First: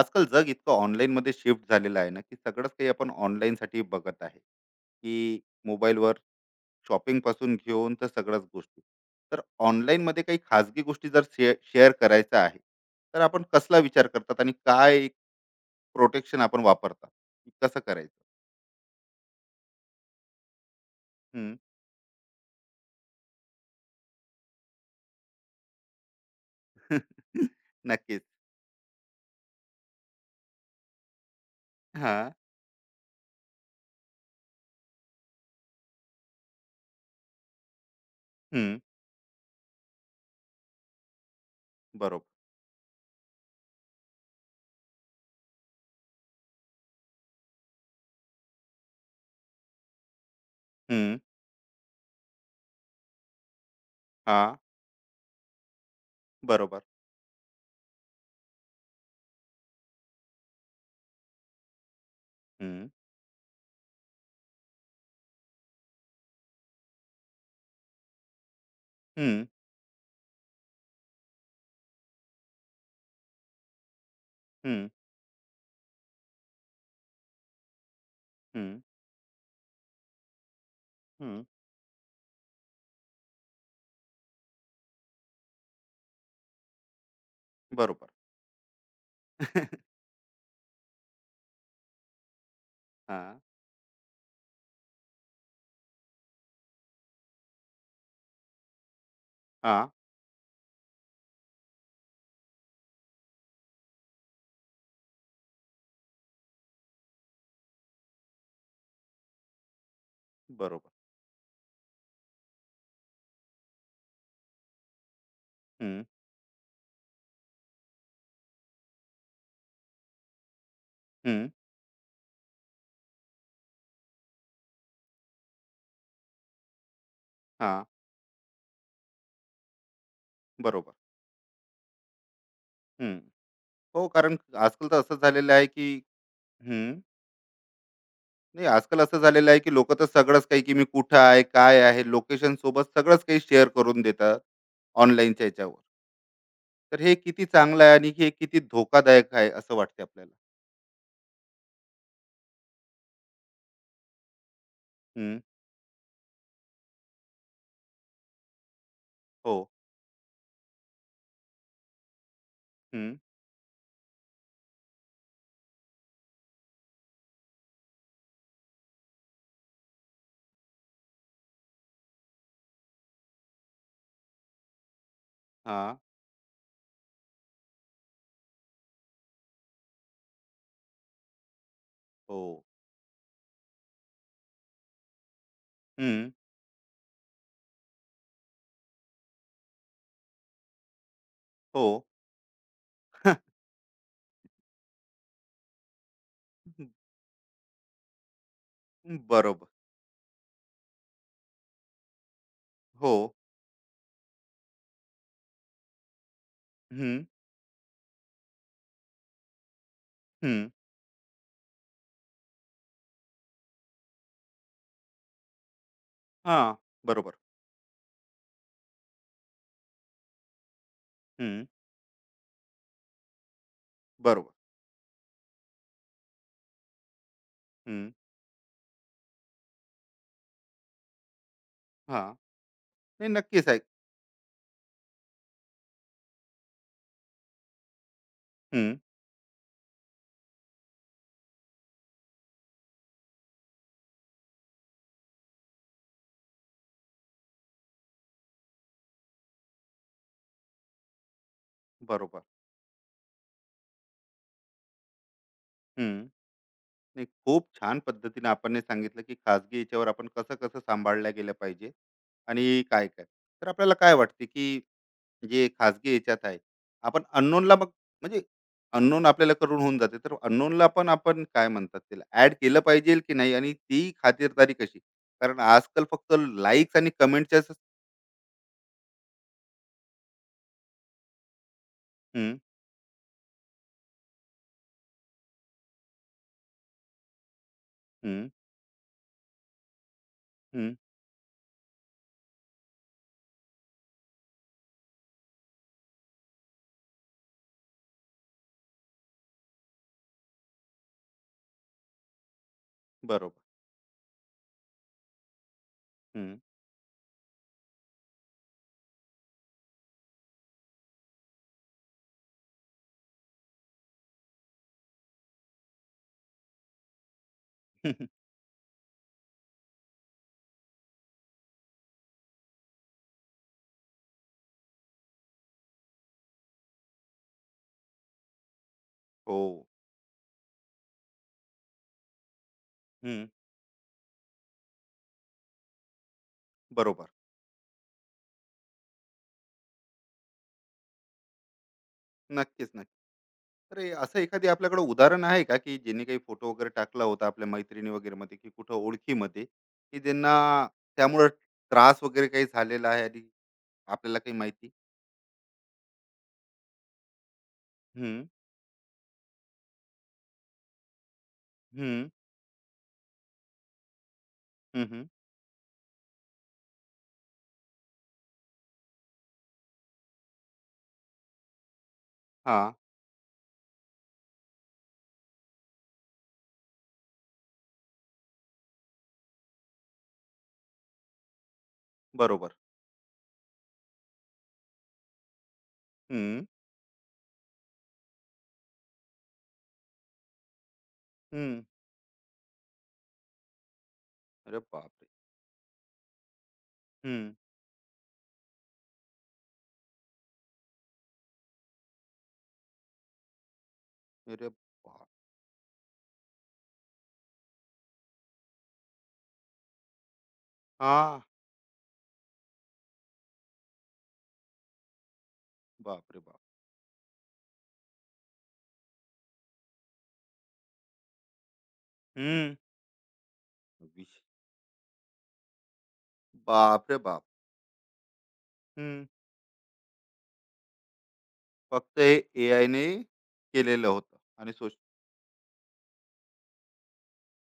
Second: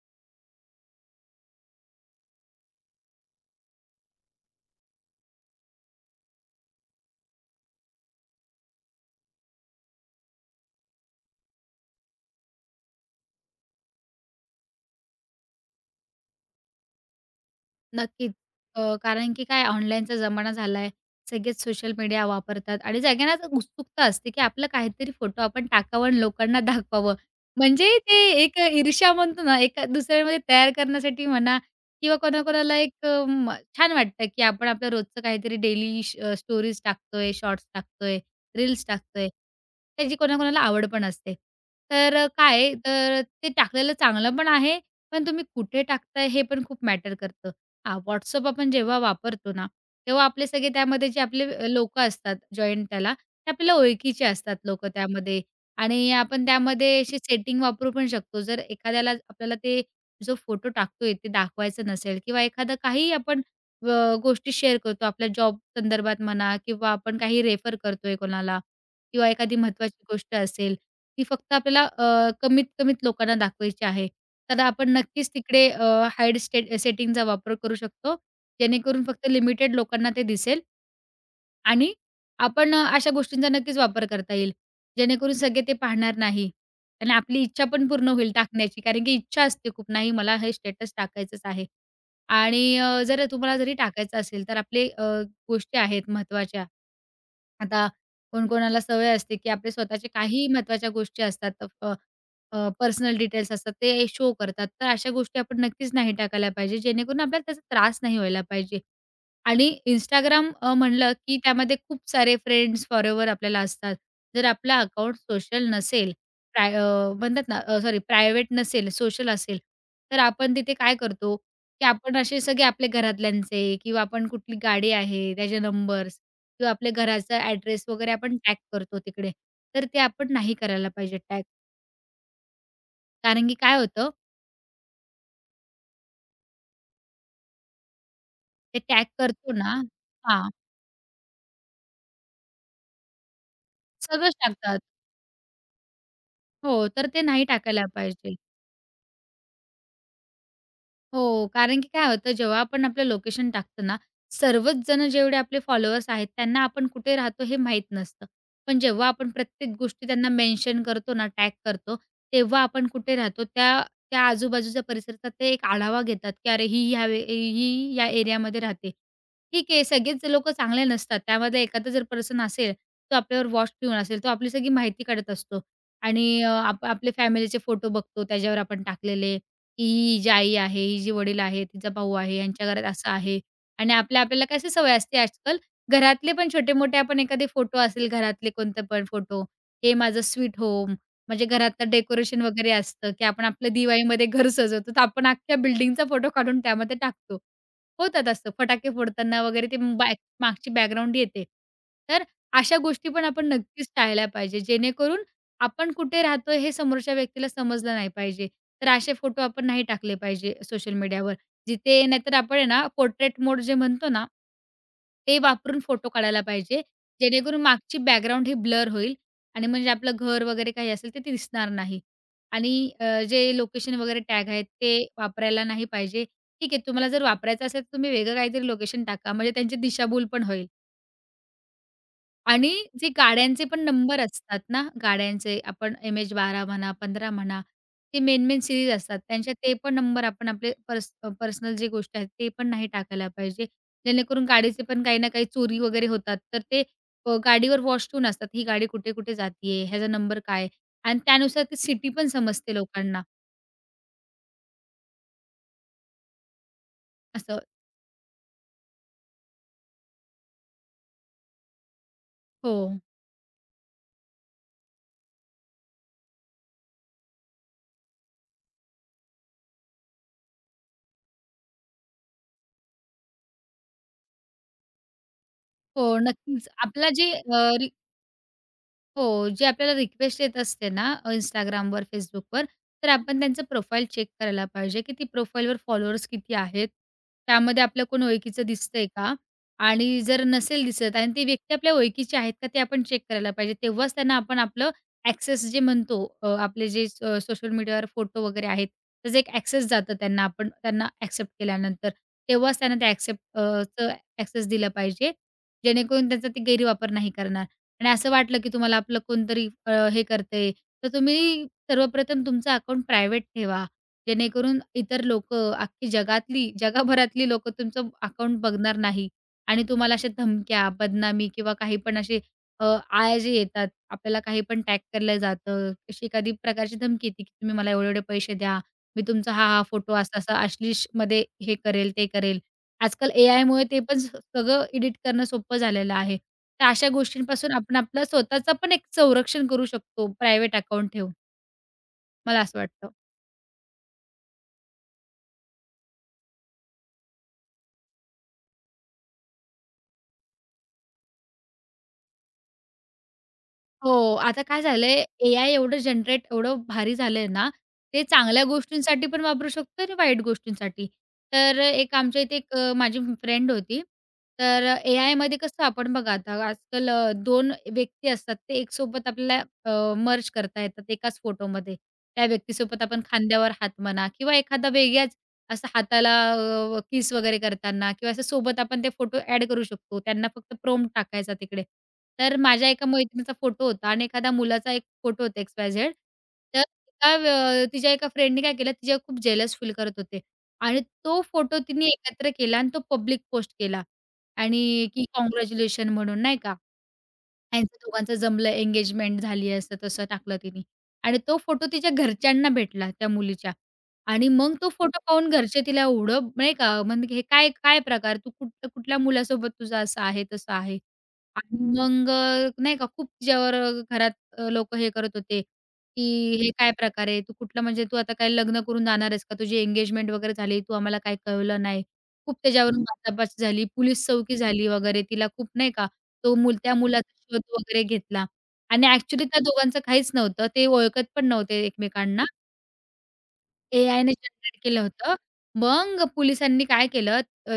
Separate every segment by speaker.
Speaker 1: आजकाल जग इतकं ऑनलाईनमध्ये शिफ्ट झालेलं आहे ना, की सगळंच काही आपण ऑनलाईनसाठी बघत आहे, की मोबाईलवर शॉपिंगपासून घेऊन तर सगळ्याच गोष्टी. तर ऑनलाईनमध्ये काही खाजगी गोष्टी जर शेअर करायचं आहे, तर आपण कसला विचार करतात आणि काय प्रोटेक्शन आपण वापरतात, कसं करायचं?
Speaker 2: नक्कीच. कारण की काय ऑनलाईनचा जमाना झालाय.
Speaker 1: हम्म.
Speaker 2: सगळेच सोशल मीडिया वापरतात आणि सगळ्यांनाच उत्सुकता असते, की आपलं काहीतरी फोटो आपण टाकावं आणि लोकांना दाखवावं. म्हणजे ते
Speaker 1: नक्कीच.
Speaker 2: एक ईर्ष्या म्हणतो ना, एका दुसऱ्यामध्ये तयार करण्यासाठी म्हणा
Speaker 1: हा.
Speaker 2: किंवा कोणाकोणाला एक अ, म छान वाटतं, की आपण आपलं रोजचं काहीतरी डेली स्टोरीज टाकतोय, शॉर्ट्स टाकतोय,
Speaker 1: हम्म.
Speaker 2: रील्स टाकतोय. त्याची कोणाकोणाला आवड पण असते. तर
Speaker 1: बरोबर.
Speaker 2: काय तर ते टाकलेलं चांगलं पण आहे, पण तुम्ही कुठे टाकताय हे पण खूप मॅटर करतं. हां, WhatsApp आपण जेव्हा वापरतो ना, तेव्हा आपले सगळे त्यामध्ये
Speaker 1: हम्म.
Speaker 2: जे आपले लोकं असतात जॉइन त्याला, ते आपल्याला ओळखीचे
Speaker 1: हा.
Speaker 2: असतात लोकं त्यामध्ये आणि आपण
Speaker 1: बरोबर.
Speaker 2: त्यामध्ये अशी सेटिंग वापरू पण शकतो. जर एखाद्याला आपल्याला ते जो फोटो टाकतोय ते दाखवायचं नसेल किंवा एखादं
Speaker 1: हम्म.
Speaker 2: काहीही आपण अ, गोष्टी शेअर करतो आपल्या जॉब संदर्भात म्हणा किंवा आपण काही रेफर करतोय कोणाला किंवा
Speaker 1: हम्म.
Speaker 2: एखादी महत्त्वाची गोष्ट असेल, ती फक्त आपल्याला कमीत-कमीत लोकांना दाखवायची आहे. तर
Speaker 1: हम्म.
Speaker 2: आपण नक्कीच तिकडे हाईड स्टेट सेटिंगचा वापर करू शकतो.
Speaker 1: हम्म.
Speaker 2: जेणेकरून फक्त लिमिटेड लोकांना ते दिसेल
Speaker 1: हम्म.
Speaker 2: आणि आपण अशा गोष्टींचा नक्कीच वापर करता येईल. जेणेकरून सगळे ते पाहणार नाही आणि आपली इच्छा पण
Speaker 1: बरोबर.
Speaker 2: पूर्ण होईल टाकण्याची. कारण की इच्छा असते खूप, नाही मला हे स्टेटस टाकायचंच आहे. आणि जर
Speaker 1: हा.
Speaker 2: तुम्हाला जरी टाकायचं असेल तर आपले गोष्टी आहेत महत्त्वाच्या. आता कोणकोणाला सवय असते, की आपले
Speaker 1: हा.
Speaker 2: स्वतःचे काहीही महत्त्वाच्या गोष्टी असतात, पर्सनल डिटेल्स असतात, ते शो करतात. तर अशा गोष्टी आपण नक्कीच नाही टाकायला पाहिजे, जेणेकरून आपल्याला त्याचा त्रास नाही व्हायला पाहिजे. आणि इंस्टाग्राम
Speaker 1: बरोबर.
Speaker 2: म्हणलं की त्यामध्ये खूप सारे फ्रेंड्स फॉरेवर आपल्याला असतात. जर आपला अकाउंट सोशल
Speaker 1: हम्म.
Speaker 2: नसेल, प्राय अ, म्हणतात ना सॉरी प्रायव्हेट नसेल, सोशल असेल, तर आपण तिथे काय करतो,
Speaker 1: हम्म.
Speaker 2: की आपण असे सगळे आपल्या घरातल्यांचे किंवा आपण कुठली गाडी आहे, त्याचे नंबर्स किंवा आपल्या घराचा
Speaker 1: हां,
Speaker 2: ॲड्रेस वगैरे आपण टॅग करतो तिकडे. तर ते आपण नाही करायला
Speaker 1: बरोबर.
Speaker 2: पाहिजे टॅग.
Speaker 1: हं.
Speaker 2: कारण की काय
Speaker 1: हो,
Speaker 2: होतं,
Speaker 1: कारण आजकाल तर असं झालेलं आहे, की हं. नाही,
Speaker 2: ते
Speaker 1: आजकाल
Speaker 2: टॅग
Speaker 1: असं झालेलं
Speaker 2: करतो
Speaker 1: आहे, की
Speaker 2: ना
Speaker 1: लोकं तर सगळंच
Speaker 2: हां,
Speaker 1: काही, की मी कुठं आहे, काय आहे, लोकेशनसोबत सगळंच काही शेअर करून
Speaker 2: सगळंच
Speaker 1: देतात
Speaker 2: टाकतात.
Speaker 1: ऑनलाईनच्या ह्याच्यावर.
Speaker 2: हो,
Speaker 1: तर
Speaker 2: तर
Speaker 1: हे
Speaker 2: ते
Speaker 1: किती
Speaker 2: नाही
Speaker 1: चांगलं
Speaker 2: टाकायला
Speaker 1: आहे आणि हे
Speaker 2: पाहिजे.
Speaker 1: किती धोकादायक आहे असं वाटते आपल्याला.
Speaker 2: हो, कारण की काय होतं जेव्हा आपण आपलं लोकेशन टाकतो ना, सर्वच जण जेवढे
Speaker 1: हं.
Speaker 2: आपले फॉलोअर्स आहेत त्यांना आपण कुठे राहतो हे माहीत नसतं. पण जेव्हा आपण
Speaker 1: हो.
Speaker 2: प्रत्येक गोष्टी त्यांना मेन्शन करतो ना, टॅग करतो, तेव्हा आपण
Speaker 1: हं.
Speaker 2: कुठे राहतो त्या त्या आजूबाजूच्या परिसराचा ते एक आढावा घेतात, की "अरे ही ह्या वे ही या एरियामध्ये राहते." ठीक आहे, सगळेच लोकं चांगले नसतात. त्यामध्ये एखादा जर पर्सन असेल, तो आपल्यावर वॉच ठेवून असेल, तो आपली सगळी माहिती काढत असतो
Speaker 1: हां.
Speaker 2: आणि अ, आप आपले फॅमिलीचे फोटो बघतो त्याच्यावर आपण टाकलेले की ही हिची आई आहे, ही जे वडील आहे, तिचा भाऊ आहे,
Speaker 1: हो.
Speaker 2: यांच्या घरात असं आहे. आणि आपल्याला कशी सवय असते आजकाल
Speaker 1: हं.
Speaker 2: घरातले पण छोटे-मोठे आपण एखादे फोटो असेल घरातले कोणते पण फोटो, हे माझं स्वीट होम, म्हणजे
Speaker 1: हो.
Speaker 2: घरातलं डेकोरेशन वगैरे असतं, की आपण आपलं दिवाळीमध्ये घर सजवतो, तर आपण अख्ख्या बिल्डिंगचा फोटो काढून त्यामध्ये टाकतो. होतात असतं फटाके फोडताना
Speaker 1: बरोबर.
Speaker 2: वगैरे ते मागची बॅकग्राऊंड येते. तर अशा गोष्टी
Speaker 1: हो.
Speaker 2: पण आपण नक्कीच टाळल्या पाहिजे, जेणेकरून आपण कुठे राहतोय हे समोरच्या
Speaker 1: हं,
Speaker 2: व्यक्तीला समजलं नाही पाहिजे. तर असे फोटो आपण नाही टाकले पाहिजे
Speaker 1: हं.
Speaker 2: सोशल मीडियावर. जिथे नाहीतर आपण आहे ना, पोर्ट्रेट मोड जे म्हणतो ना, ते वापरून फोटो काढायला
Speaker 1: हां,
Speaker 2: पाहिजे.
Speaker 1: बरोबर.
Speaker 2: जेणेकरून मागची बॅकग्राऊंड ही ब्लर होईल आणि म्हणजे आपलं घर वगैरे काही असेल ते ते
Speaker 1: हं,
Speaker 2: दिसणार नाही. आणि जे लोकेशन वगैरे टॅग
Speaker 1: बरोबर.
Speaker 2: आहेत ते वापरायला नाही पाहिजे. ठीक आहे, तुम्हाला जर वापरायचं असेल तर
Speaker 1: हं,
Speaker 2: तुम्ही वेगळं काहीतरी लोकेशन टाका. म्हणजे त्यांची दिशाभूल पण होईल.
Speaker 1: हां.
Speaker 2: आणि जे
Speaker 1: नाही,
Speaker 2: गाड्यांचे
Speaker 1: नक्कीच आहे.
Speaker 2: पण नंबर असतात ना, गाड्यांचे आपण एम-एच-12 म्हणा, 15 म्हणा, ते मेन-मेन सीरीज
Speaker 1: हं,
Speaker 2: असतात. त्यांच्या ते पण नंबर आपण आपले पर्सनल जे गोष्ट आहेत, ते पण नाही टाकायला पाहिजे. जेणेकरून गाडीचे पण काही ना काही चोरी वगैरे होतात. तर ते गाडीवर वॉच ठेवून असतात. ही गाडी कुठे-कुठे जातीये, ह्याचा नंबर काय? आणि त्यानुसार ती सिटी पण
Speaker 1: बरोबर.
Speaker 2: समजते लोकांना
Speaker 1: हं. नाही,
Speaker 2: असं.
Speaker 1: खूप छान पद्धतीने आपण हे सांगितलं, की खाजगी याच्यावर आपण कसं कसं सांभाळल्या गेलं पाहिजे
Speaker 2: हो,
Speaker 1: आणि काय काय. तर आपल्याला काय वाटते, की जे खाजगी याच्यात आहे, आपण अननोनला मग, म्हणजे अननोन आपल्याला करून होऊन जाते, तर अननोनला पण आपण काय म्हणतात, त्याला ऍड केलं पाहिजे की नाही आणि ती खातिरदारी कशी? कारण
Speaker 2: हो,
Speaker 1: आजकाल फक्त
Speaker 2: नक्कीच.
Speaker 1: लाईक्स
Speaker 2: आपला
Speaker 1: आणि
Speaker 2: जे
Speaker 1: कमेंटच्या.
Speaker 2: हो, जे आपल्याला रिक्वेस्ट येत असते ना Instagramवर, Facebookवर, तर आपण त्यांचं प्रोफाईल चेक करायला पाहिजे, की ती प्रोफाईलवर फॉलोअर्स किती आहेत? त्यामध्ये आपलं कोण ओळखीचं दिसतंय का? आणि जर नसेल दिसत आणि ती व्यक्ती आपल्या ओळखीची आहेत का? ते आपण चेक करायला पाहिजे. तेव्हाच त्यांना आपण आपलं ॲक्सेस जे म्हणतो आपले जे सोशल मीडियावर फोटो वगैरे आहेत, त्याचा एक ॲक्सेस जातं त्यांना आपण त्यांना ॲक्सेप्ट केल्यानंतर. तेव्हाच त्यांना ते
Speaker 1: बरोबर.
Speaker 2: ॲक्सेस दिला पाहिजे, जेणेकरून त्यांचा
Speaker 1: हम्म.
Speaker 2: ते गैरवापर नाही करणार. आणि असं वाटलं, की तुम्हाला आपलं कोणतरी हे करते तर तुम्ही सर्वप्रथम तुमचं अकाउंट प्रायव्हेट ठेवा. जेणेकरून इतर लोक अख्खी जगातली जगभरातली लोक तुमचं अकाउंट बघणार नाही आणि तुम्हाला अशा धमक्या, बदनामी किंवा काही पण असे अ, आळा जे येतात, आपल्याला काही पण टॅग केलं जातं, अशी एखादी प्रकारची धमकी येते, की तुम्ही मला एवढे-एवढे पैसे द्या, मी तुमचा
Speaker 1: हो.
Speaker 2: हा-हा फोटो असा-असा अश्लीलमध्ये हे करेल, ते करेल. आजकाल
Speaker 1: हम्म.
Speaker 2: एआयमुळे ते पण सगळं एडिट करणं सोपं झालेलं आहे. तर अशा
Speaker 1: बरोबर.
Speaker 2: गोष्टींपासून आपण आपलं स्वतःचं पण एक संरक्षण करू शकतो प्रायव्हेट अकाउंट ठेवून. मला असं
Speaker 1: नक्कीच,
Speaker 2: वाटतं.
Speaker 1: नक्की. तर हे असं एखादी आपल्याकडे उदाहरण आहे का, की ज्यांनी काही फोटो वगैरे टाकला होता आपल्या मैत्रिणी वगैरेमध्ये, की कुठं ओळखीमध्ये, की ज्यांना त्यामुळं त्रास वगैरे काही झालेला आहे आणि
Speaker 2: हो,
Speaker 1: आपल्याला काही
Speaker 2: आता काय
Speaker 1: माहिती?
Speaker 2: झालंय, एआय एवढं भारी झालंय ना, ते
Speaker 1: हं.
Speaker 2: चांगल्या गोष्टींसाठी पण वापरू शकतो आणि वाईट गोष्टींसाठी. तर एक
Speaker 1: हं.
Speaker 2: आमच्या इथे एक माझी फ्रेंड होती. तर
Speaker 1: हं. हं.
Speaker 2: एआयमध्ये कसं आपण बघा आता आजकाल 2 व्यक्ती असतात, ते एकसोबत आपल्याला मर्ज करता येतात एकाच फोटोमध्ये. त्या
Speaker 1: हां,
Speaker 2: व्यक्तीसोबत आपण खांद्यावर हात म्हणा किंवा एखादा वेगळ्याच असं हाताला किस वगैरे करताना किंवा असं सोबत आपण ते फोटो ॲड करू शकतो. त्यांना फक्त प्रॉम्प्ट टाकायचा तिकडे. तर
Speaker 1: बरोबर.
Speaker 2: माझ्या एका मैत्रिणीचा फोटो होता आणि एखाद्या मुलाचा एक फोटो होता एक्स-वाय-झेड.
Speaker 1: हं,
Speaker 2: तर एका तिच्या एका फ्रेंडने काय केलं, तिच्या खूप जेलस फील करत होते आणि तो फोटो
Speaker 1: हं.
Speaker 2: तिने एकत्र केला आणि तो पब्लिक पोस्ट केला
Speaker 1: अरे
Speaker 2: आणि की
Speaker 1: बापरे!
Speaker 2: काँग्रॅच्युलेशन म्हणून नाही का?
Speaker 1: हं.
Speaker 2: त्यांचं दोघांचं जमलं, एंगेजमेंट झाली, असं-तसं टाकलं तिनी आणि तो फोटो तिच्या घरच्यांना भेटला त्या मुलीच्या आणि
Speaker 1: अरे
Speaker 2: मग तो फोटो
Speaker 1: बाप.
Speaker 2: पाहून घरचे तिला एवढं नाही का, म्हणजे हे काय काय प्रकार? तू कुठल्या मुलासोबत तुझं असं आहे, तसं आहे
Speaker 1: हां.
Speaker 2: आणि मग नाही का खूप तिच्यावर घरात अ, हे करत होते,
Speaker 1: बापरे
Speaker 2: की
Speaker 1: बाप!
Speaker 2: "हे काय प्रकार आहे? तू कुठलं म्हणजे तू आता काय लग्न करून जाणार आहेस का? तुझी एंगेजमेंट वगैरे झाली, तू आम्हाला काही कळवलं नाही." खूप
Speaker 1: हं.
Speaker 2: त्याच्यावरून वादापात झाली, पोलीस
Speaker 1: विश
Speaker 2: चौकी झाली वगैरे. तिला खूप नाही का तो मूल त्या
Speaker 1: बापरे
Speaker 2: मुलाचा
Speaker 1: बाप!
Speaker 2: शोध वगैरे घेतला आणि
Speaker 1: हं.
Speaker 2: ॲक्चुअली त्या दोघांचं काहीच नव्हतं. ते ओळखत पण नव्हते
Speaker 1: फक्त हे
Speaker 2: एकमेकांना.
Speaker 1: एआयने केलेलं
Speaker 2: एआयने
Speaker 1: होतं. आणि
Speaker 2: जनरेट केलं होतं. मग पोलिसांनी काय केलं अ,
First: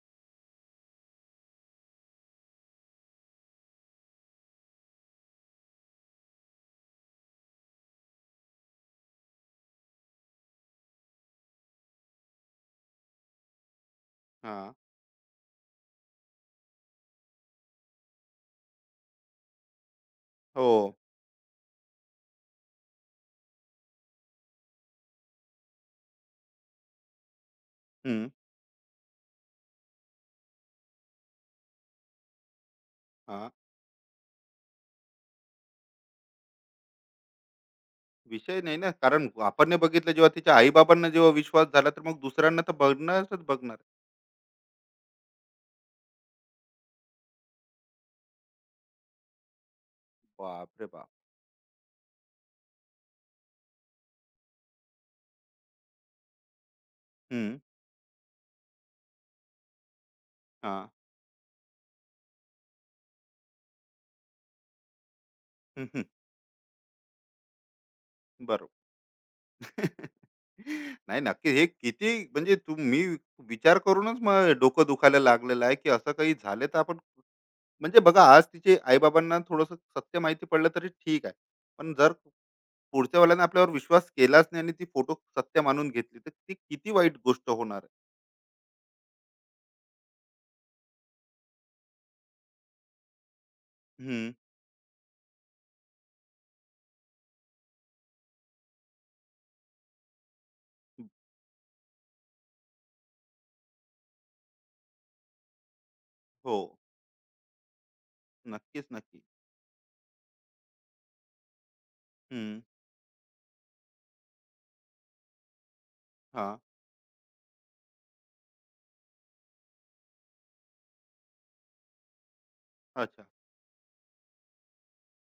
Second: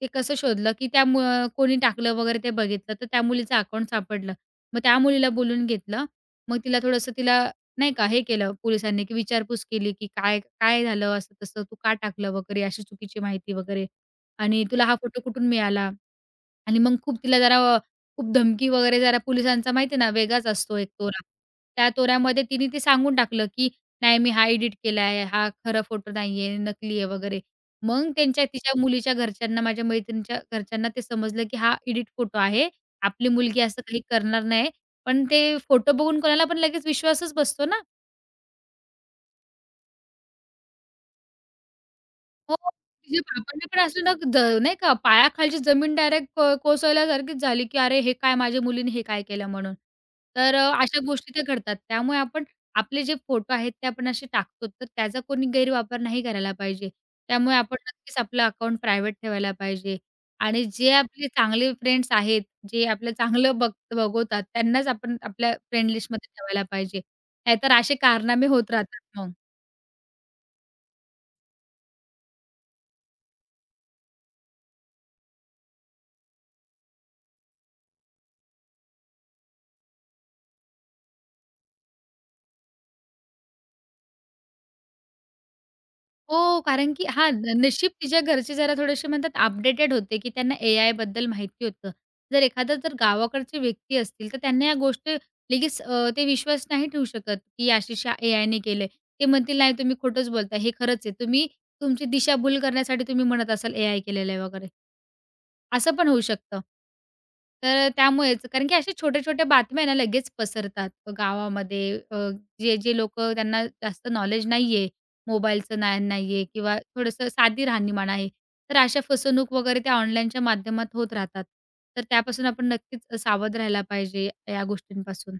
Speaker 2: ते कसं शोधलं, की त्या मु कोणी टाकलं वगैरे ते बघितलं, तर त्या मुलीचं अकाउंट सापडलं. मग त्या मुलीला बोलवून घेतलं. मग तिला नाही का हे केलं पोलिसांनी, की विचारपूस केली, की "काय काय झालं असं-तसं? तू का टाकलं वगैरे अशी चुकीची माहिती वगैरे आणि
Speaker 1: हां.
Speaker 2: तुला हा फोटो कुठून मिळाला?" आणि मग खूप तिला जरा खूप धमकी वगैरे जरा पोलिसांचा माहिती आहे ना वेगळाच
Speaker 1: हो.
Speaker 2: असतो एक तोरा. त्या तोऱ्यामध्ये तिने ते सांगून टाकलं, की "नाही मी हा एडिट केला आहे, हा खरा फोटो नाहीये, नकली आहे" वगैरे. मग
Speaker 1: हं.
Speaker 2: तिच्या मुलीच्या घरच्यांना, माझ्या मैत्रिणीच्या घरच्यांना ते समजलं, की हा एडिट फोटो आहे. आपली मुलगी असं काही करणार नाही. पण ते फोटो बघून कोणाला पण लगेच विश्वासच बसतो ना.
Speaker 1: विषय नाही ना, कारण आपण नाही बघितलं जेव्हा तिच्या आई बाबांना जेव्हा विश्वास झाला, तर मग
Speaker 2: हो,
Speaker 1: दुसऱ्यांना तर
Speaker 2: म्हणजे
Speaker 1: बघणारच
Speaker 2: बाबांना
Speaker 1: बघणार.
Speaker 2: पण असलं ना द नाही का पायाखालची जमीन डायरेक्ट कोसळल्यासारखीच झाली, की "अरे, हे काय माझ्या मुलीने हे काय केलं?" म्हणून. तर
Speaker 1: बापरे
Speaker 2: अशा
Speaker 1: बाप.
Speaker 2: गोष्टी त्या घडतात. त्यामुळे आपण आपले जे फोटो आहेत ते आपण असे टाकतो, तर त्याचा कोणी गैरवापर नाही करायला पाहिजे. त्यामुळे
Speaker 1: हम्म.
Speaker 2: आपण नक्कीच आपलं अकाउंट प्रायव्हेट ठेवायला पाहिजे आणि
Speaker 1: हा.
Speaker 2: जे आपले चांगले फ्रेंड्स आहेत, जे आपलं चांगलं बघ बघवतात त्यांनाच आपण आपल्या
Speaker 1: हम्म,
Speaker 2: फ्रेंड
Speaker 1: हम्म,
Speaker 2: लिस्टमध्ये ठेवायला पाहिजे. नाहीतर असे कारनामे होत
Speaker 1: बरोबर.
Speaker 2: राहतात मग.
Speaker 1: नाही नक्की, हे किती म्हणजे, तू मी विचार करूनच मग डोकं दुखायला लागलेलं आहे, की असं काही झालं तर आपण, म्हणजे बघा, आज तिचे आई थोडस सत्य माहिती पडलं तरी ठीक आहे, पण जर पुढच्या वेळेला आपल्यावर विश्वास केलाच नाही आणि ती फोटो सत्य मानून घेतली, तर ती
Speaker 2: हो,
Speaker 1: किती
Speaker 2: कारण की
Speaker 1: वाईट
Speaker 2: हां,
Speaker 1: गोष्ट होणार आहे.
Speaker 2: नशीब तिच्या घरचे जरा थोडेसे म्हणतात अपडेटेड होते, की त्यांना एआयबद्दल माहिती होतं. जर एखादा जर गावाकडचे व्यक्ती
Speaker 1: हम्म.
Speaker 2: असतील, तर त्यांना या गोष्टी लगेच ते विश्वास नाही ठेवू शकत, की अशी-अशी एआयने केलंय. ते म्हणतील, "नाही, तुम्ही खोटंच बोलताय. हे खरंच आहे. तुमची दिशाभूल करण्यासाठी तुम्ही म्हणत असाल एआय केलेलं आहे," वगैरे. असं पण होऊ
Speaker 1: हो.
Speaker 2: शकतं. तर त्यामुळेच कारण की
Speaker 1: नक्कीच
Speaker 2: अशा
Speaker 1: नक्की.
Speaker 2: छोट्या-छोट्या बातम्या आहे ना लगेच पसरतात गावामध्ये.
Speaker 1: हम्म.
Speaker 2: जे लोकं त्यांना जास्त नॉलेज नाहीये, मोबाईलचं ज्ञान नाहीये
Speaker 1: हां.
Speaker 2: किंवा थोडंसं साधी राहणीमान आहे. तर अशा फसवणूक वगैरे त्या ऑनलाईनच्या माध्यमात होत राहतात. तर त्यापासून आपण नक्कीच
Speaker 1: अच्छा.
Speaker 2: सावध राहायला पाहिजे या गोष्टींपासून.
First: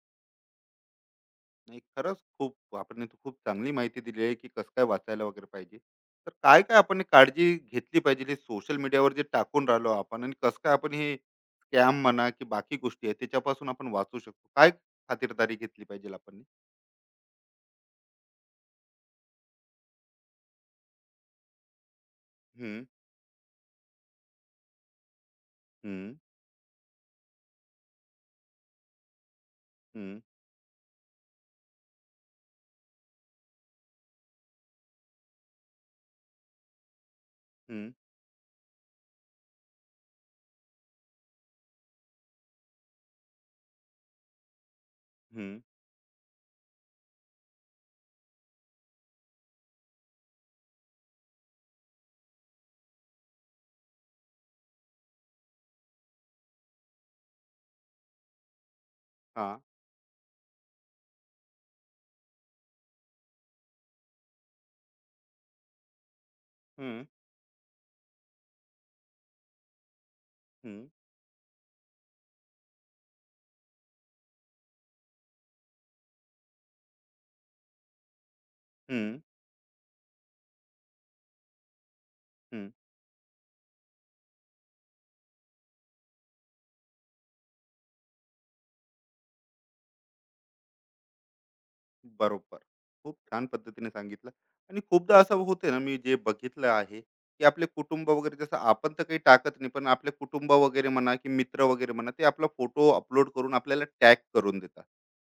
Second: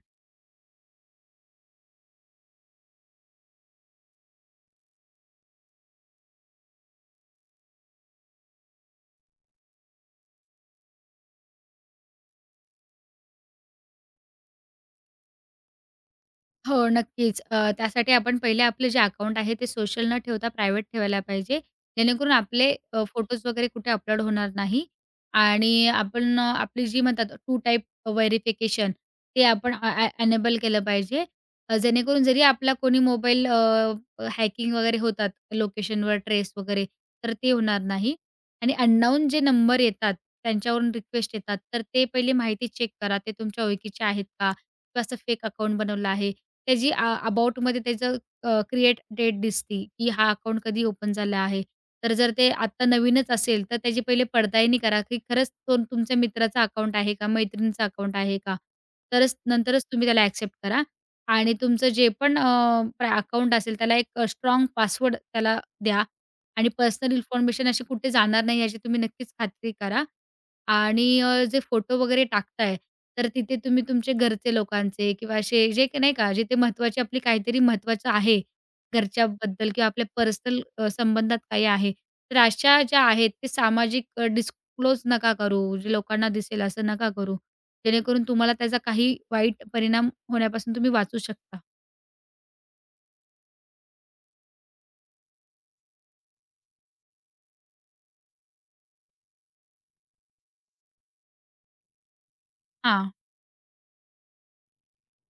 Speaker 1: नाही, खरंच खूप आपण तर खूप चांगली माहिती दिली आहे, की कसं काय वाचायला वगैरे पाहिजे. तर काय-काय आपण काळजी घेतली पाहिजे, हे सोशल मीडियावर जे टाकून राहिलो आपण आणि कसं काय आपण हे स्कॅम म्हणा की बाकी गोष्टी आहेत, त्याच्यापासून आपण वाचू शकतो? काय खातिरदारी घेतली पाहिजे आपण?
Speaker 2: हो, नक्कीच. त्यासाठी आपण पहिले आपलं जे अकाउंट आहे ते सोशल न ठेवता प्रायव्हेट ठेवायला पाहिजे. जेणेकरून आपले
Speaker 1: हं.
Speaker 2: फोटोज वगैरे कुठे अपलोड होणार नाही आणि
Speaker 1: हं.
Speaker 2: आपण आपली जी म्हणतात टू टाइप व्हेरिफिकेशन ते आपण अनेबल
Speaker 1: हं.
Speaker 2: ए एनेबल केलं पाहिजे. जेणेकरून जरी आपला कोणी मोबाईल हॅकिंग वगैरे होतात लोकेशनवर ट्रेस वगैरे, तर ते होणार
Speaker 1: हं.
Speaker 2: नाही. आणि अननोन जे नंबर येतात, त्यांच्यावरून रिक्वेस्ट येतात, तर ते पहिले माहिती चेक करा. ते तुमच्या ओळखीचे आहेत का? किंवा असं फेक
Speaker 1: हं.
Speaker 2: अकाउंट बनवलं आहे त्याची अबाउटमध्ये त्याचं क्रिएट डेट दिसती, की हा अकाउंट कधी ओपन झाला आहे. तर जर ते आत्ता नवीनच असेल, तर त्याची पहिले पडताळणी करा, की खरंच तो तुमच्या मित्राचा अकाउंट आहे का? मैत्रिणीचा अकाउंट आहे का? तरच
Speaker 1: हां.
Speaker 2: नंतरच तुम्ही त्याला ॲक्सेप्ट करा आणि तुमचं जे पण अकाउंट असेल त्याला एक पासवर्ड त्याला द्या आणि
Speaker 1: हं.
Speaker 2: पर्सनल इन्फॉर्मेशन अशी कुठे जाणार नाही याची तुम्ही नक्कीच खात्री करा.
Speaker 1: हं.
Speaker 2: आणि जे फोटो वगैरे टाकताय, तर तिथे तुम्ही तुमचे घरचे लोकांचे किंवा असे जे की नाही का, जिथे महत्त्वाची आपली काहीतरी महत्त्वाचं आहे,
Speaker 1: हं.
Speaker 2: घरच्याबद्दल किंवा आपल्या पर्सनल संबंधात काही आहे. तर
Speaker 1: हं.
Speaker 2: अशा ज्या आहेत ते सामाजिक डिस्क्लोज नका करू, जे लोकांना दिसेल असं नका करू. जेणेकरून तुम्हाला त्याचा काही वाईट परिणाम होण्यापासून तुम्ही वाचू शकता.
Speaker 1: बरोबर. खूप छान पद्धतीने सांगितलं. आणि खूपदा असं होते ना, मी जे बघितलं आहे, की आपले कुटुंब वगैरे, जसं आपण तर काही टाकत नाही, पण आपले कुटुंब वगैरे म्हणा की मित्र वगैरे म्हणा, ते आपला फोटो
Speaker 2: हां.
Speaker 1: अपलोड करून आपल्याला टॅग करून देतात.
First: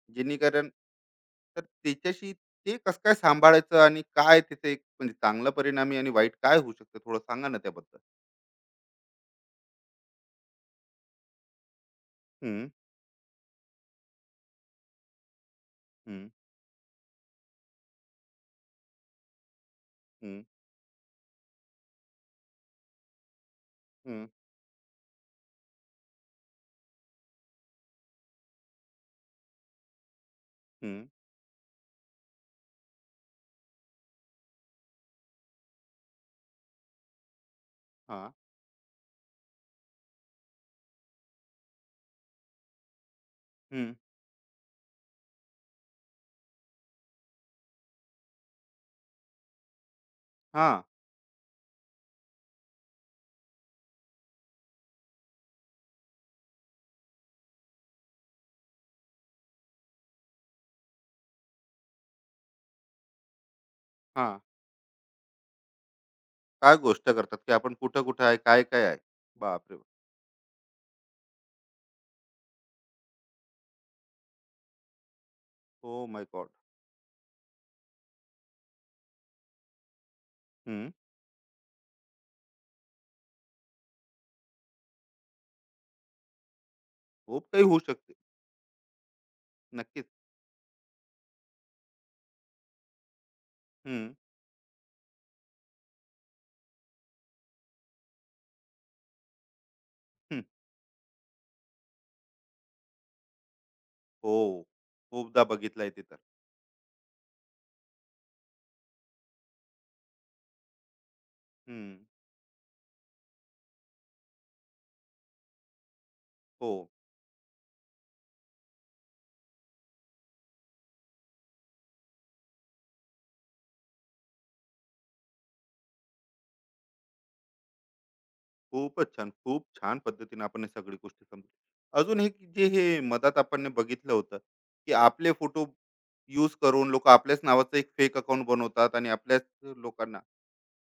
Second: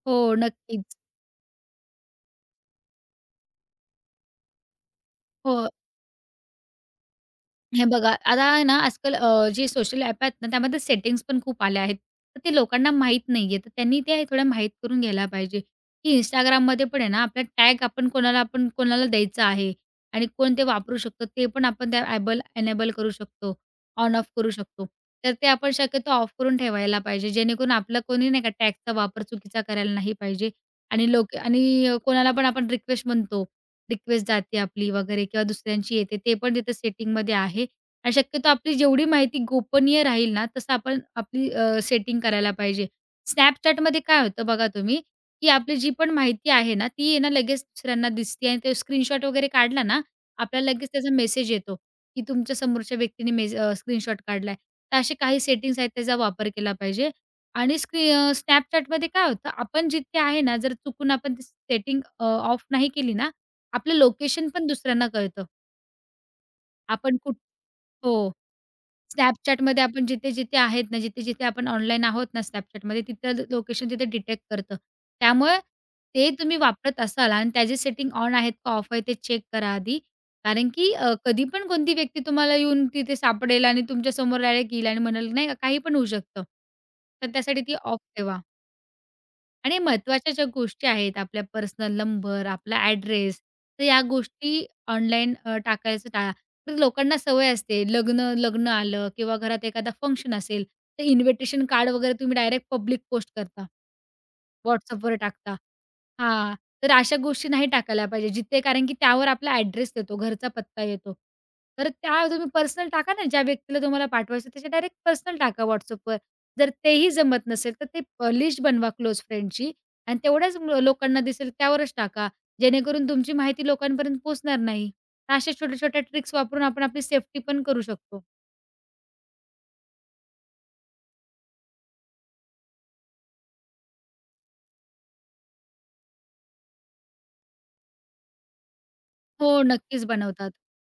Speaker 2: हो,
Speaker 1: जेणेकरून,
Speaker 2: नक्कीच.
Speaker 1: तर त्याच्याशी ते कसं काय सांभाळायचं आणि काय त्याचे एक म्हणजे चांगला
Speaker 2: हो.
Speaker 1: परिणामी आणि वाईट काय होऊ शकतं? थोडं सांगा ना
Speaker 2: हे
Speaker 1: त्याबद्दल?
Speaker 2: बघा, आता आहे ना आजकाल जे सोशल ॲप आहेत ना, त्यामध्ये सेटिंग्स पण खूप आल्या आहेत. तर ते
Speaker 1: हं.
Speaker 2: लोकांना माहीत नाहीये. तर त्यांनी ते थोड्या माहीत करून घ्यायला पाहिजे, की
Speaker 1: हं.
Speaker 2: Instagramमध्ये पण आहे ना, आपला टॅग आपण कोणाला द्यायचा आहे आणि
Speaker 1: हं.
Speaker 2: कोण ते वापरू शकतो, ते पण आपण त्या ॲबल एनेबल करू शकतो, ऑन
Speaker 1: हं.
Speaker 2: ऑफ करू शकतो. तर ते आपण शक्यतो ऑफ करून ठेवायला पाहिजे, जेणेकरून आपला कोणी नाही का टॅगचा वापर चुकीचा करायला नाही पाहिजे
Speaker 1: हं.
Speaker 2: आणि लोक आणि कोणाला पण आपण रिक्वेस्ट म्हणतो, रिक्वेस्ट जाते आपली वगैरे किंवा दुसऱ्यांची येते, ते पण तिथे सेटिंगमध्ये आहे. आणि
Speaker 1: हां.
Speaker 2: शक्यतो आपली जेवढी माहिती गोपनीय राहील ना, तसं आपण आपली सेटिंग करायला पाहिजे.
Speaker 1: हं.
Speaker 2: Snapchatमध्ये काय होतं बघा तुम्ही, की आपली जी पण माहिती आहे ना, ती आहे ना लगेच दुसऱ्यांना दिसते आणि ते स्क्रीनशॉट वगैरे काढला ना, आपल्याला
Speaker 1: हां,
Speaker 2: लगेच त्याचा मेसेज येतो, की तुमच्या समोरच्या व्यक्तीने स्क्रीनशॉट काढलाय. तर असे काही सेटिंग्स आहेत त्याचा वापर केला पाहिजे. आणि काय होतं, आपण जिथे आहे ना, जर चुकून आपण सेटिंग ऑफ नाही केली ना, आपलं
Speaker 1: हां.
Speaker 2: लोकेशन पण दुसऱ्यांना कळतं.
Speaker 1: काय गोष्ट
Speaker 2: आपण कुठ
Speaker 1: करतात, की आपण
Speaker 2: हो.
Speaker 1: कुठं-कुठं आहे, काय-काय आहे? बापरे!
Speaker 2: Snapchatमध्ये आपण जिथे-जिथे आहेत ना, जिथे-जिथे आपण ऑनलाईन आहोत ना Snapchatमध्ये तिथलं लोकेशन तिथे डिटेक्ट करतं. त्यामुळे
Speaker 1: ओ माय
Speaker 2: ते
Speaker 1: गॉड!
Speaker 2: तुम्ही वापरत असाल आणि त्याचे सेटिंग ऑन आहेत का ऑफ आहे ते चेक करा आधी. कारण
Speaker 1: हं.
Speaker 2: की कधी पण कोणती व्यक्ती तुम्हाला येऊन तिथे सापडेल आणि तुमच्या समोर डायरेक्ट येईल आणि म्हणेल नाही का काही पण होऊ शकतं. तर
Speaker 1: खूप
Speaker 2: त्यासाठी
Speaker 1: काही
Speaker 2: ती
Speaker 1: होऊ
Speaker 2: ऑफ
Speaker 1: शकते.
Speaker 2: ठेवा. आणि
Speaker 1: नक्कीच.
Speaker 2: महत्त्वाच्या ज्या गोष्टी आहेत, आपल्या पर्सनल नंबर, आपला ॲड्रेस, तर या
Speaker 1: हं,
Speaker 2: गोष्टी ऑनलाईन टाकायचं टाळा. तर लोकांना सवय असते, लग्न लग्न आलं किंवा घरात एखादा फंक्शन
Speaker 1: हं.
Speaker 2: असेल, तर इन्व्हिटेशन कार्ड वगैरे तुम्ही डायरेक्ट पब्लिक पोस्ट करता.
Speaker 1: हो.
Speaker 2: WhatsAppवर
Speaker 1: खूपदा
Speaker 2: टाकता.
Speaker 1: बघितलंय ते तर.
Speaker 2: हां, तर अशा गोष्टी नाही टाकायला पाहिजे जिथे कारण की त्यावर आपला ॲड्रेस येतो, घरचा पत्ता येतो. तर
Speaker 1: हं.
Speaker 2: त्या तुम्ही पर्सनल टाका ना, ज्या व्यक्तीला तुम्हाला पाठवायचं त्याच्या डायरेक्ट पर्सनल टाका WhatsAppवर. जर
Speaker 1: हो.
Speaker 2: तेही जमत नसेल, तर ते लिस्ट बनवा क्लोज फ्रेंडची आणि तेवढ्याच लोकांना दिसेल त्यावरच टाका. जेणेकरून तुमची माहिती लोकांपर्यंत पोहोचणार नाही. अशा छोट्या-छोट्या ट्रिक्स वापरून आपण आपली सेफ्टी पण करू शकतो.
Speaker 1: खूपच छान. खूप छान पद्धतीने आपण हे सगळी गोष्टी समजू. अजून हे की जे हे मधात आपण बघितलं होतं, की आपले फोटो यूज करून लोकं आपल्याच नावाचं एक फेक अकाउंट बनवतात आणि आपल्याच
Speaker 2: हो, नक्कीच
Speaker 1: लोकांना,
Speaker 2: बनवतात.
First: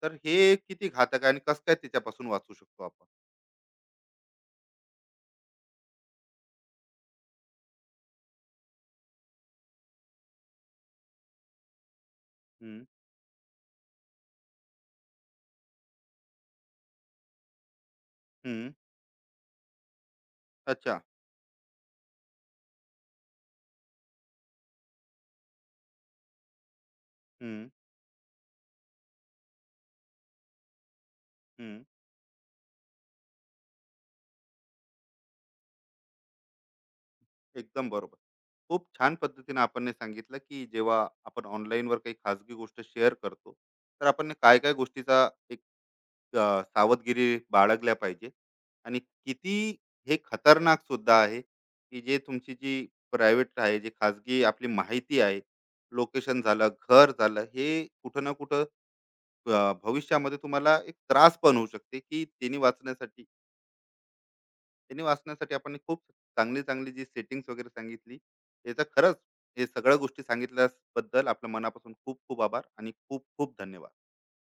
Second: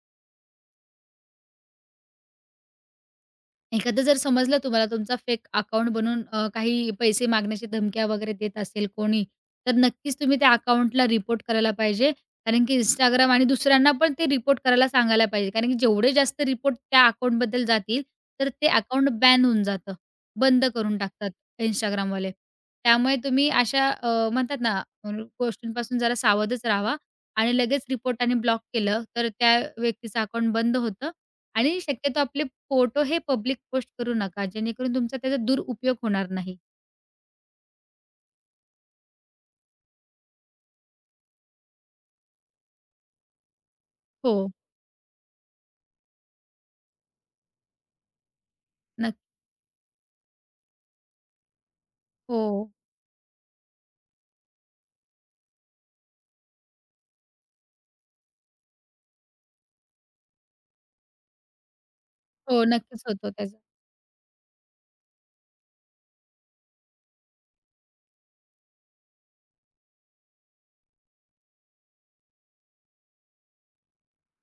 Speaker 1: तर हे किती घातक आहे आणि कसं काय त्याच्यापासून वाचू शकतो आपण?
Speaker 2: एखादं जर समजलं तुम्हाला तुमचा फेक अकाउंट बनवून काही पैसे मागण्याची धमक्या वगैरे देत असेल कोणी, तर नक्कीच तुम्ही त्या अकाउंटला रिपोर्ट करायला पाहिजे. कारण की
Speaker 1: हं,
Speaker 2: Instagram आणि दुसऱ्यांना पण ते रिपोर्ट करायला सांगायला पाहिजे. कारण की जेवढे जास्त रिपोर्ट त्या अकाउंटबद्दल जातील, तर ते
Speaker 1: हं.
Speaker 2: अकाउंट बॅन होऊन जातं. बंद करून
Speaker 1: अच्छा.
Speaker 2: टाकतात Instagramवाले. त्यामुळे तुम्ही अशा म्हणतात ना, अ, गोष्टींपासून जरा सावधच राहावा
Speaker 1: हं,
Speaker 2: आणि लगेच रिपोर्ट आणि ब्लॉक केलं, तर त्या व्यक्तीचं अकाउंट बंद होतं आणि
Speaker 1: हं.
Speaker 2: शक्यतो आपले फोटो हे पब्लिक पोस्ट करू नका, जेणेकरून तुमचा त्याचा दुरुपयोग होणार नाही.
Speaker 1: एकदम बरोबर. खूप छान पद्धतीने आपण हे सांगितलं, की जेव्हा आपण online वर काही खाजगी गोष्ट शेअर करतो, तर आपण
Speaker 2: हो,
Speaker 1: काय-काय गोष्टीचा एक सावधगिरी बाळगल्या पाहिजे आणि
Speaker 2: नक्की.
Speaker 1: किती हे खतरनाक सुद्धा आहे, की जे तुमची
Speaker 2: हो,
Speaker 1: जी प्रायव्हेट आहे, जी खाजगी आपली माहिती आहे, लोकेशन झालं, घर झालं, हे कुठं ना कुठं भविष्यामध्ये तुम्हाला एक त्रास पण होऊ शकते, की त्यांनी
Speaker 2: हो, नक्कीच
Speaker 1: वाचण्यासाठी,
Speaker 2: होतो त्याचा.
Speaker 1: त्यांनी वाचण्यासाठी आपण खूप चांगली चांगली जी सेटिंग्स वगैरे सांगितली याचा खरंच हे सगळ्या गोष्टी सांगितल्याबद्दल आपल्या मनापासून खूप खूप आभार आणि खूप खूप धन्यवाद.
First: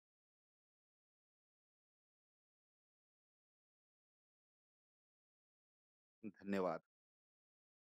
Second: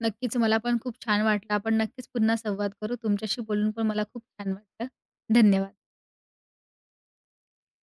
Speaker 2: नक्कीच मला पण खूप छान वाटलं. आपण नक्कीच पुन्हा संवाद करू. तुमच्याशी बोलून पण मला खूप छान वाटलं. धन्यवाद.
Speaker 1: धन्यवाद.